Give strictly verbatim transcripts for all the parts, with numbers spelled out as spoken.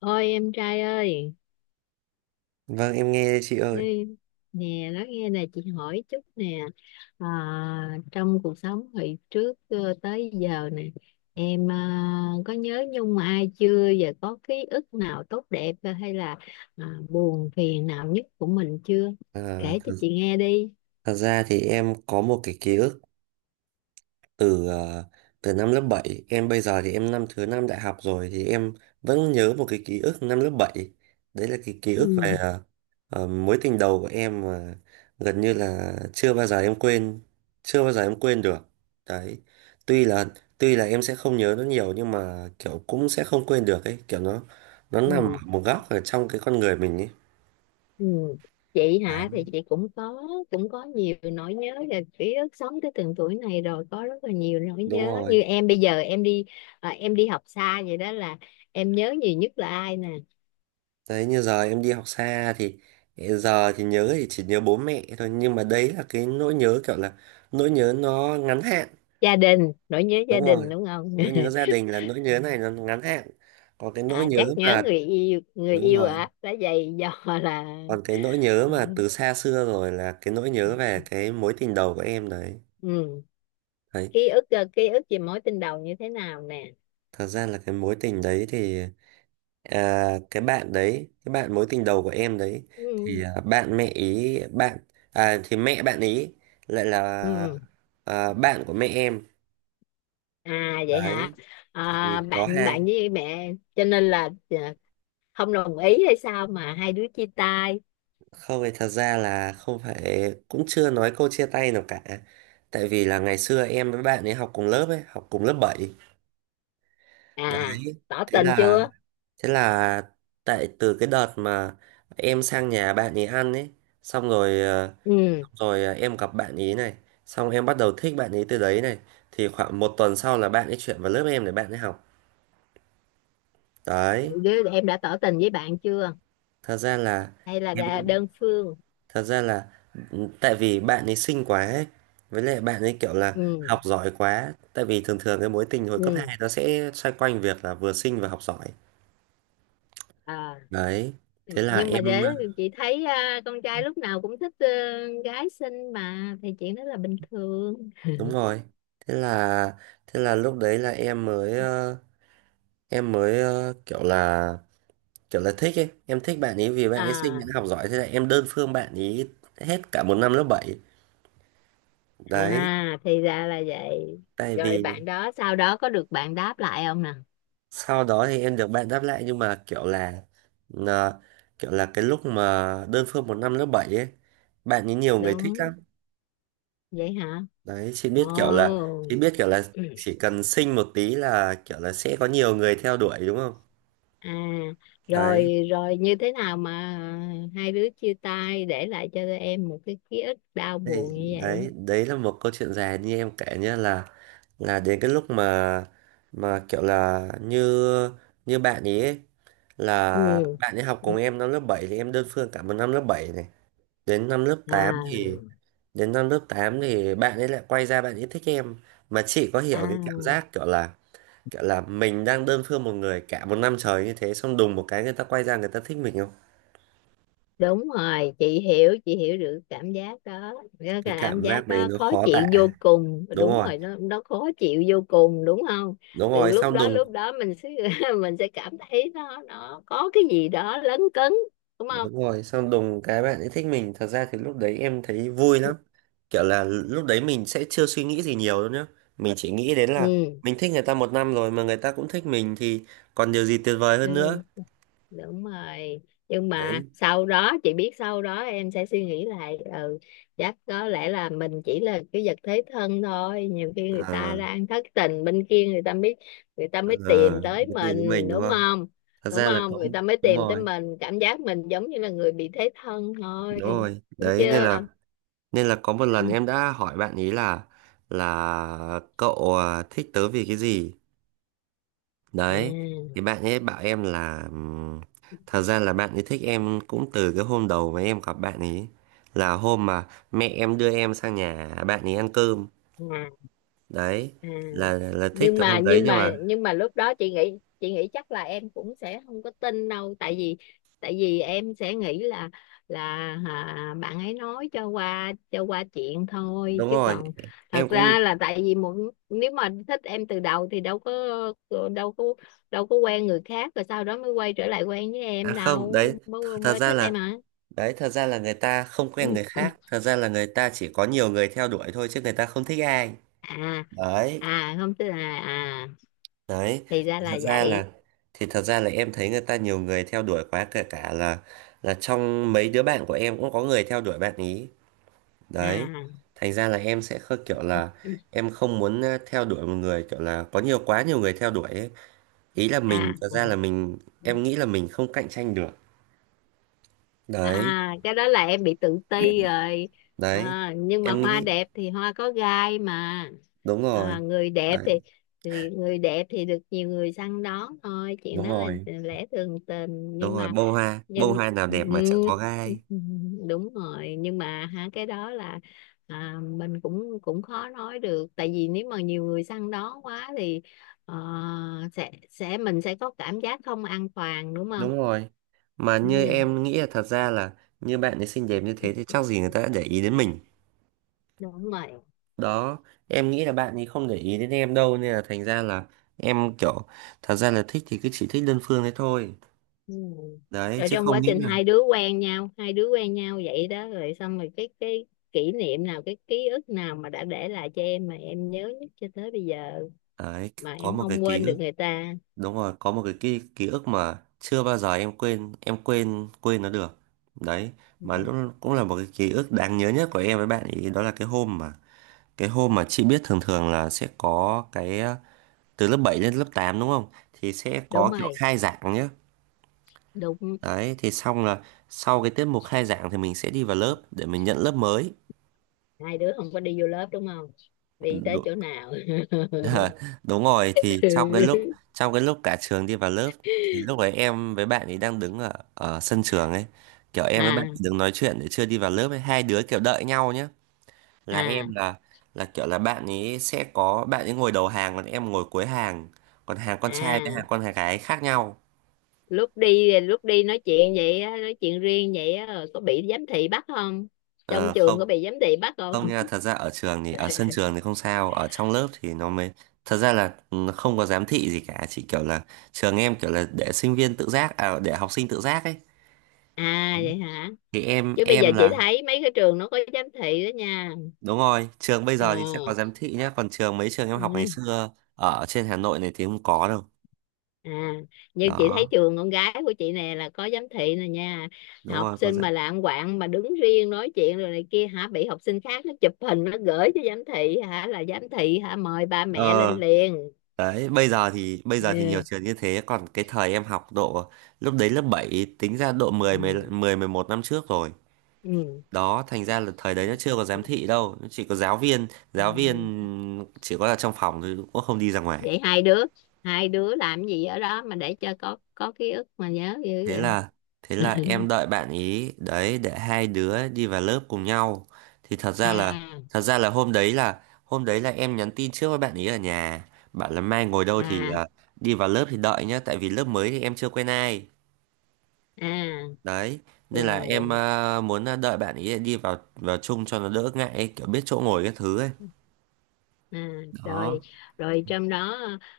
Ôi em trai ơi, Vâng, em nghe đây chị ơi. ê, nè nói nghe nè, chị hỏi chút nè, à, trong cuộc sống hồi trước ờ, tới giờ nè, em à, có nhớ nhung ai chưa và có ký ức nào tốt đẹp, ờ, hay là à, buồn phiền nào nhất của mình chưa? À, Kể cho thật, chị nghe đi. thật ra thì em có một cái ký ức từ ờ, từ năm lớp bảy. Em bây giờ thì em năm thứ năm đại học rồi thì em vẫn nhớ một cái ký ức năm lớp bảy. Đấy là cái ký ức về ờ, ờ, mối tình đầu của em mà gần như là chưa bao giờ em quên, chưa bao giờ em quên được. Đấy. Tuy là tuy là em sẽ không nhớ nó nhiều nhưng mà kiểu cũng sẽ không quên được ấy, kiểu nó nó nằm ở Ừ. một góc ở trong cái con người mình ấy. Ừ. Chị Đấy, hả? Thì chị cũng có cũng có nhiều nỗi nhớ, là ký ức sống tới từng tuổi này rồi có rất là nhiều nỗi đúng nhớ. rồi. Như em bây giờ em đi, à, em đi học xa vậy đó là em nhớ nhiều nhất là ai nè? Đấy, như giờ em đi học xa thì giờ thì nhớ thì chỉ nhớ bố mẹ thôi nhưng mà đấy là cái nỗi nhớ kiểu là nỗi nhớ nó ngắn hạn. Gia đình, nỗi nhớ gia Đúng đình rồi, đúng không? nỗi nhớ gia đình là nỗi nhớ này nó ngắn hạn. Còn cái nỗi à, nhớ Chắc nhớ mà người yêu, người Đúng yêu rồi, hả, đã vậy do là còn cái nỗi nhớ ừ. mà từ xa xưa rồi là cái nỗi nhớ về cái mối tình đầu của em đấy. Ừ. Đấy, Ký ức, ờ, ký ức về mối tình đầu như thế nào nè? thật ra là cái mối tình đấy thì, à, cái bạn đấy cái bạn mối tình đầu của em đấy Ừ. thì, à, bạn mẹ ý bạn à, thì mẹ bạn ý lại là, Ừ. à, bạn của mẹ em. À, vậy hả? Đấy, thì À, có bạn hai. bạn với mẹ cho nên là, à, không đồng ý hay sao mà hai đứa chia tay? Không, thì thật ra là không phải, cũng chưa nói câu chia tay nào cả. Tại vì là ngày xưa em với bạn ấy học cùng lớp ấy, học cùng lớp bảy. À, Đấy, tỏ thế tình là chưa? thế là tại từ cái đợt mà em sang nhà bạn ấy ăn ấy, xong rồi ờ, Ừ. rồi, à, em gặp bạn ý này, xong em bắt đầu thích bạn ý từ đấy này, thì khoảng một tuần sau là bạn ấy chuyển vào lớp em để bạn ấy học. Đấy, Đứa em đã tỏ tình với bạn chưa, thật ra là hay là em đã đơn phương? thật ra là, ừ, tại vì bạn ấy xinh quá ấy, với lại bạn ấy kiểu là Ừ. học giỏi quá, tại vì thường thường cái mối tình hồi cấp Ừ. hai nó sẽ xoay quanh việc là vừa xinh và học giỏi. À. Đấy, thế là Nhưng mà em để ờ, chị thấy, à, con trai lúc nào cũng thích, ờ, gái xinh mà, thì chuyện đó là bình thường. đúng rồi. Thế là thế là lúc đấy là em mới ờ, em mới ờ, kiểu là kiểu là thích ấy, em thích bạn ấy vì bạn ấy xinh, à bạn ấy học giỏi, thế là em đơn phương bạn ấy hết cả một năm lớp bảy. Đấy, à thì ra là vậy. tại Rồi vì bạn đó sau đó có được bạn đáp lại không nè? sau đó thì em được bạn đáp lại nhưng mà kiểu là, là- kiểu là cái lúc mà đơn phương một năm lớp bảy ấy, bạn ấy nhiều người thích Đúng. lắm. Vậy hả? Đấy, chị biết kiểu là, Ồ. Chị biết kiểu là ừ. chỉ cần xinh một tí là kiểu là sẽ có nhiều người theo đuổi, đúng không? À, Đấy rồi rồi, như thế nào mà hai đứa chia tay để lại cho em một cái ký ức đau Đấy. buồn như vậy? Đấy, đấy là một câu chuyện dài như em kể nhá, là là đến cái lúc mà mà kiểu là như, như bạn ý ấy, là Ừ. bạn ấy học cùng em năm lớp bảy thì em đơn phương cả một năm lớp bảy này, đến năm lớp tám thì, À, đến năm lớp tám thì bạn ấy lại quay ra bạn ấy thích em. Mà chị có à. hiểu cái cảm giác kiểu là, kiểu là mình đang đơn phương một người cả một năm trời như thế xong đùng một cái người ta quay ra người ta thích mình không? Đúng rồi, chị hiểu chị hiểu được cảm giác đó, cái Cái cảm cảm giác giác đấy đó nó khó khó tả. chịu vô cùng, Đúng đúng rồi, rồi, nó nó khó chịu vô cùng đúng không? đúng Từ rồi, lúc xong đó, lúc đùng. đó mình sẽ mình sẽ cảm thấy nó nó có cái gì đó lấn cấn, đúng không? Đúng rồi, xong đùng cái bạn ấy thích mình. Thật ra thì lúc đấy em thấy vui lắm. Kiểu là lúc đấy mình sẽ chưa suy nghĩ gì nhiều đâu nhá. Mình chỉ nghĩ đến Ừ, là mình thích người ta một năm rồi mà người ta cũng thích mình thì còn điều gì tuyệt vời ừ. hơn nữa. Đúng rồi. Nhưng mà Đấy. sau đó chị biết, sau đó em sẽ suy nghĩ lại. Ừ, chắc có lẽ là mình chỉ là cái vật thế thân thôi, nhiều khi người ta À, đang thất tình bên kia người ta mới, người ta à, mới tìm tới cái tiền với mình, mình đúng đúng không? không? Thật Đúng ra là không, có. người ta mới Đúng tìm tới rồi, mình, cảm giác mình giống như là người bị thế thân thôi. đúng rồi. Đúng Đấy nên chưa? là, Nên là có một lần em đã hỏi bạn ý là Là cậu, à, thích tớ vì cái gì? Đấy, Ừ. thì bạn ấy bảo em là, ừm, thật ra là bạn ấy thích em cũng từ cái hôm đầu mà em gặp bạn ấy, là hôm mà mẹ em đưa em sang nhà bạn ấy ăn cơm. À, à. Đấy, À. là là thích nhưng từ mà hôm đấy nhưng nhưng mà mà nhưng mà lúc đó chị nghĩ, chị nghĩ chắc là em cũng sẽ không có tin đâu, tại vì, tại vì em sẽ nghĩ là là à, bạn ấy nói cho qua, cho qua chuyện thôi, đúng chứ rồi, còn thật em cũng. ra là tại vì một, nếu mà thích em từ đầu thì đâu có, đâu có đâu có quen người khác rồi sau đó mới quay trở lại quen với À em không, đấy, đâu, mới th- thật mới ra thích em là, hả? đấy, thật ra là người ta không quen người khác, thật ra là người ta chỉ có nhiều người theo đuổi thôi chứ người ta không thích ai. à Đấy. à không tức là, à Đấy, thì ra thì thật là ra là vậy. thì thật ra là em thấy người ta nhiều người theo đuổi quá, kể cả là là trong mấy đứa bạn của em cũng có người theo đuổi bạn ý. Đấy, à thành ra là em sẽ khơ kiểu là em không muốn ờ, theo đuổi một người kiểu là có nhiều quá, nhiều người theo đuổi ấy. Ý là mình à thật ra là mình, em nghĩ là mình không cạnh tranh được. Đấy. à cái đó là em bị tự ti rồi. Đấy, à, Nhưng mà em hoa nghĩ đẹp thì hoa có gai mà, đúng rồi. à, người đẹp Đấy, thì thì người đẹp thì được nhiều người săn đón thôi, chuyện đúng đó là rồi, lẽ thường tình. đúng nhưng rồi, mà bông hoa bông nhưng hoa nào đẹp mà chẳng có ừ, gai. đúng rồi. Nhưng mà hả, cái đó là, à, mình cũng cũng khó nói được, tại vì nếu mà nhiều người săn đón quá thì, ờ, sẽ sẽ mình sẽ có cảm giác không an toàn đúng không? Đúng rồi. Mà như Ừ, em nghĩ là thật ra là như bạn ấy xinh đẹp như thế thì chắc gì người ta đã để ý đến mình. đúng rồi. Đó, em nghĩ là bạn ấy không để ý đến em đâu nên là thành ra là em kiểu, thật ra là thích thì cứ chỉ thích đơn phương đấy thôi. Ừ. Đấy, Rồi chứ trong quá không nghĩ trình là hai đứa quen nhau, hai đứa quen nhau vậy đó, rồi xong rồi cái cái kỷ niệm nào, cái ký ức nào mà đã để lại cho em mà em nhớ nhất cho tới bây giờ, đấy mà có em một cái không ký quên được ức. người ta? Đúng rồi, có một cái ký, ký ức mà chưa bao giờ em quên, em quên quên nó được. Đấy, mà lúc cũng là một cái ký ức đáng nhớ nhất của em với bạn ấy, đó là cái hôm mà, cái hôm mà chị biết thường thường là sẽ có cái từ lớp bảy lên lớp tám đúng không thì sẽ Đúng có kiểu rồi. khai giảng nhá. Đúng. Đấy, thì xong là sau cái tiết mục khai giảng thì mình sẽ đi vào lớp để mình nhận lớp mới. Hai đứa không có đi vô lớp đúng không? Đi tới Đúng, chỗ nào? đúng rồi, thì trong cái lúc, trong cái lúc cả trường đi vào lớp thì lúc ấy em với bạn ấy đang đứng ở, ở sân trường ấy, kiểu em với bạn ấy à đứng nói chuyện để chưa đi vào lớp ấy, hai đứa kiểu đợi nhau nhá. Là em à là là kiểu là bạn ấy sẽ có bạn ấy ngồi đầu hàng còn em ngồi cuối hàng, còn hàng con trai với à hàng con gái khác nhau. lúc đi lúc đi nói chuyện vậy á, nói chuyện riêng vậy á, rồi có bị giám thị bắt không? Trong Ờ, trường không. có bị giám thị bắt không? Không nha, thật ra ở trường thì ở sân trường thì không sao, ở trong lớp thì nó mới, thật ra là ừ, không có giám thị gì cả, chỉ kiểu là trường em kiểu là để sinh viên tự giác, à để học sinh tự giác ấy. À, Đấy. vậy hả? Thì em Chứ bây giờ em chị là thấy mấy cái trường nó có giám thị đó nha. đúng rồi, trường bây Ờ. giờ thì sẽ có giám thị nhá, còn trường mấy trường em học ngày Ừ. xưa ở trên Hà Nội này thì không có đâu. À, như chị thấy Đó, trường con gái của chị nè là có giám thị nè nha. đúng Học rồi có sinh giám. mà lạng quạng mà đứng riêng nói chuyện rồi này kia hả, bị học sinh khác nó chụp hình nó gửi cho giám thị hả, là giám thị hả mời ba mẹ lên Ờ, liền. đấy, bây giờ thì, bây giờ thì nhiều Ừ. trường như thế, còn cái thời em học độ lúc đấy lớp bảy tính ra độ mười mười Ừ. mười mười một năm trước rồi. Ừ. Đó, thành ra là thời đấy nó chưa có giám thị đâu, nó chỉ có giáo viên, Ừ. giáo viên chỉ có là trong phòng thôi cũng không đi ra ngoài. Vậy hai đứa hai đứa làm gì ở đó mà để cho có có ký ức mà nhớ dữ thế vậy? là thế là em đợi bạn ý đấy để hai đứa đi vào lớp cùng nhau. Thì thật ra là, à thật ra là hôm đấy là, hôm đấy là em nhắn tin trước với bạn ý ở nhà, bảo là mai ngồi đâu thì, à à, đi vào lớp thì đợi nhá, tại vì lớp mới thì em chưa quen ai. à Đấy, nên là em, rồi. à, muốn, à, đợi bạn ý đi vào vào chung cho nó đỡ ngại ấy, kiểu biết chỗ ngồi cái thứ ấy. À, rồi, Đó. rồi, trong đó.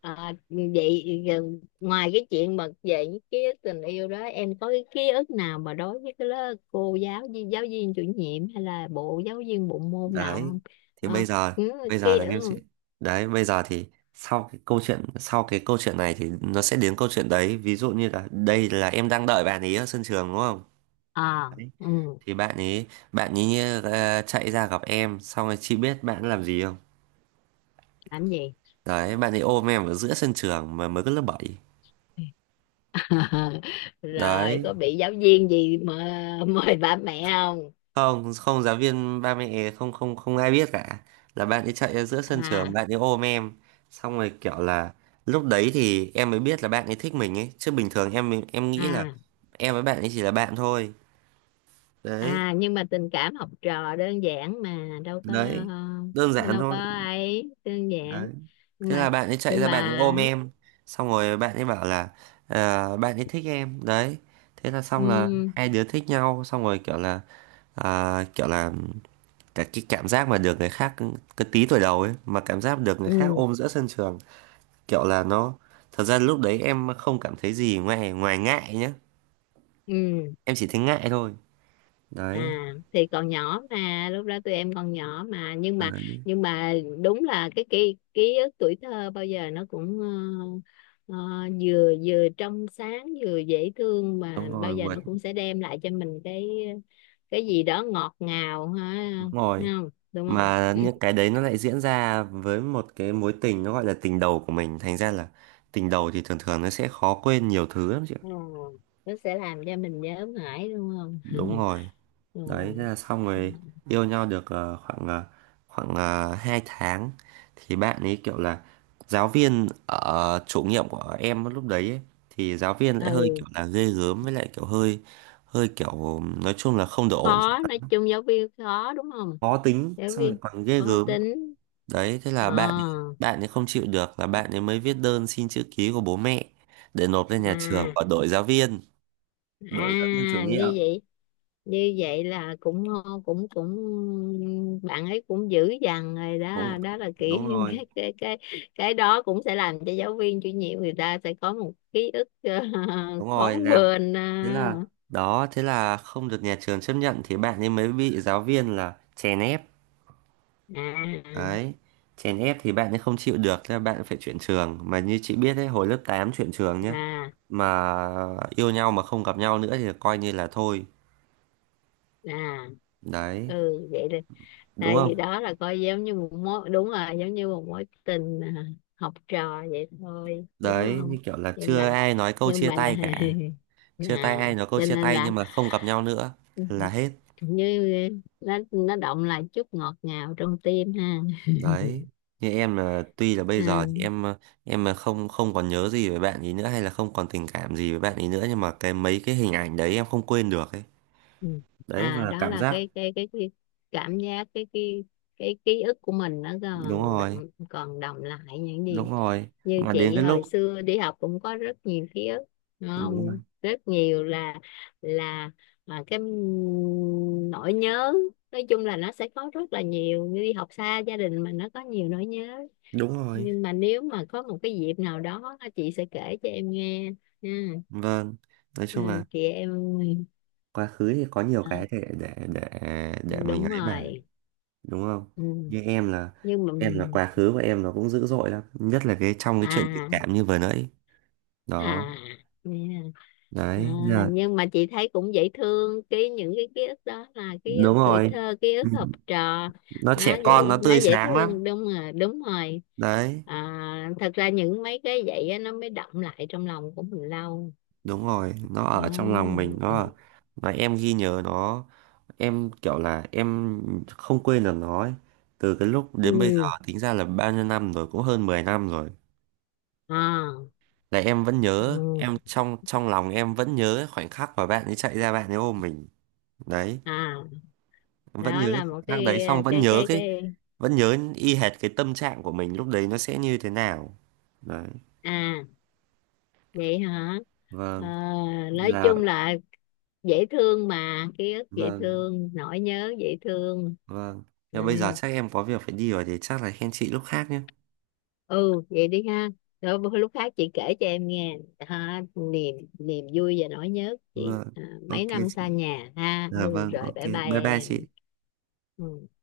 à, Vậy giờ ngoài cái chuyện mà về những ký ức tình yêu đó, em có cái ký ức nào mà đối với cái lớp, cô giáo viên giáo viên chủ nhiệm, hay là bộ giáo viên bộ môn nào Đấy, không? thì bây à, giờ, ừ, bây giờ ký là em sẽ ức. đấy bây giờ thì sau cái câu chuyện, sau cái câu chuyện này thì nó sẽ đến câu chuyện đấy, ví dụ như là đây là em đang đợi bạn ấy ở sân trường đúng không? À. Đấy. Ừ, thì bạn ấy bạn ấy ờ, chạy ra gặp em, xong rồi chị biết bạn ấy làm gì không? làm gì Đấy, bạn ấy ôm em ở giữa sân trường mà mới có lớp bảy. rồi Đấy, có bị giáo viên gì mà mời bà mẹ không? không, không, giáo viên ba mẹ, không không không ai biết cả. Là bạn ấy chạy ra giữa sân trường, à bạn ấy ôm em, xong rồi kiểu là lúc đấy thì em mới biết là bạn ấy thích mình ấy, chứ bình thường em em nghĩ là à em với bạn ấy chỉ là bạn thôi. Đấy. à nhưng mà tình cảm học trò đơn giản mà đâu có, Đấy, đơn ờ, giản đâu có thôi. ấy đơn giản. Đấy, nhưng thế mà là bạn ấy chạy nhưng ra bạn ấy mà ôm em, xong rồi bạn ấy bảo là ờ, bạn ấy thích em. Đấy, thế là xong, ừ, là hai đứa thích nhau, xong rồi kiểu là à, kiểu là cả cái cảm giác mà được người khác, cái tí tuổi đầu ấy mà cảm giác được người khác ừ, ôm giữa sân trường, kiểu là nó, thật ra lúc đấy em không cảm thấy gì ngoài ngoài ngại nhá. ừ. Em chỉ thấy ngại thôi. À, Đấy, thì còn nhỏ mà lúc đó tụi em còn nhỏ mà. nhưng mà đấy, nhưng mà đúng là cái ký ký ức tuổi thơ bao giờ nó cũng, ờ, ờ, vừa vừa trong sáng vừa dễ thương, mà đúng bao rồi giờ vượt, nó cũng sẽ đem lại cho mình cái cái gì đó ngọt ngào ha. đúng Thấy rồi. không đúng không? Mà những cái đấy nó lại diễn ra với một cái mối tình nó gọi là tình đầu của mình, thành ra là tình đầu thì thường thường nó sẽ khó quên nhiều thứ lắm chị ạ. Ừ, nó sẽ làm cho mình nhớ mãi đúng không? Đúng rồi. Ừ. Đấy, thế là xong Ừ, rồi. Yêu nhau được ờ, khoảng ờ, khoảng uh, hai tháng thì bạn ấy kiểu là giáo viên ở chủ nhiệm của em lúc đấy ấy, thì giáo viên lại hơi ừ. kiểu là ghê gớm, với lại kiểu hơi hơi kiểu nói chung là không được ổn. Khó, nói chung giáo viên khó đúng không? Khó tính Giáo xong lại viên còn ghê khó gớm. tính. Đấy, thế là Ờ. bạn ấy- bạn ấy không chịu được, là bạn ấy mới viết đơn xin chữ ký của bố mẹ để nộp lên nhà trường à, và đổi giáo viên, đổi giáo viên chủ à, nhiệm. Như vậy, như vậy là cũng cũng cũng bạn ấy cũng dữ dằn rồi Cũng đó, đó là đúng kỹ rồi, cái cái cái cái đó cũng sẽ làm cho giáo viên chủ nhiệm người ta sẽ có một ký ức đúng khó rồi làm, quên. Ờ. thế là, đó thế là không được nhà trường chấp nhận, thì bạn ấy mới bị giáo viên là chèn ép. À, Đấy, chèn ép thì bạn ấy không chịu được, thế là bạn phải chuyển trường, mà như chị biết đấy, hồi lớp tám chuyển trường nhá. à, Mà yêu nhau mà không gặp nhau nữa thì coi như là thôi. à. Đấy, Ừ vậy là đúng tại không? vì đó là coi giống như một mối, đúng rồi, giống như một mối tình, à, học trò vậy thôi đúng Đấy, như không? kiểu là nhưng mà chưa ai nói câu nhưng chia mà là tay cả, chưa tay à, ai nói câu cho chia nên tay là nhưng mà không gặp nhau nữa là hết. như nó nó động lại chút ngọt ngào trong tim ha. Đấy, như em là tuy là bây giờ thì Ừ. em ờ, em là không không còn nhớ gì về bạn ấy nữa hay là không còn tình cảm gì với bạn ấy nữa, nhưng mà cái mấy cái hình ảnh đấy em không quên được ấy. Ừ. Đấy, À, và đó cảm là giác. cái cái cái, cái cảm giác, cái cái cái ký ức của mình nó Đúng còn rồi, đọng, còn đọng lại những gì. đúng rồi. Như Mà đến chị cái lúc, hồi xưa đi học cũng có rất nhiều ký ức đúng đúng rồi, không, rất nhiều. Là là Mà cái nỗi nhớ nói chung là nó sẽ có rất là nhiều, như đi học xa gia đình mà nó có nhiều nỗi nhớ, đúng rồi. nhưng mà nếu mà có một cái dịp nào đó chị sẽ kể cho em nghe nha. Vâng, nói Ừ, chung là chị em, quá khứ thì có nhiều à, cái để để để để mình đúng ấy mà. rồi. Đúng không? Ừ. Như em là Nhưng mà em là quá khứ của em nó cũng dữ dội lắm, nhất là cái trong cái chuyện tình à cảm như vừa nãy đó. à nè. à, Đấy là nhưng mà chị thấy cũng dễ thương, cái những cái ký ức đó là ký ức đúng tuổi rồi, thơ, ký ức học trò, nó nó trẻ con, dễ nó nó tươi dễ sáng lắm. thương, đúng rồi, đúng rồi. Đấy, à, Thật ra những mấy cái vậy á, nó mới đọng lại trong lòng của mình lâu đúng rồi, nó đó. ở trong lòng mình nó, mà em ghi nhớ nó, em kiểu là em không quên được nó ấy. Từ cái lúc đến bây giờ Ừ. tính ra là bao nhiêu năm rồi, cũng hơn mười năm rồi, À. là em vẫn nhớ, Ừ. em trong trong lòng em vẫn nhớ khoảnh khắc mà bạn ấy chạy ra bạn ấy ôm mình. Đấy, À, vẫn đó nhớ là một khoảnh khắc đấy, cái xong vẫn cái nhớ cái cái, cái. vẫn nhớ y hệt cái tâm trạng của mình lúc đấy nó sẽ như thế nào. Đấy, À, vậy hả? Ờ, vâng, nói là chung là dễ thương mà, ký ức dễ vâng. thương, nỗi nhớ dễ thương. Vâng. Nhưng bây giờ Đấy. chắc em có việc phải đi rồi, thì chắc là hẹn chị lúc khác nhé. Ừ, vậy đi ha. Rồi bữa- lúc khác chị kể cho em nghe ha, niềm niềm vui và nỗi nhớ của chị, Vâng. à, Ok mấy năm xa chị. nhà ha, Dạ ừ vâng, rồi ok. bye bye Bye bye chị. em. Ừ.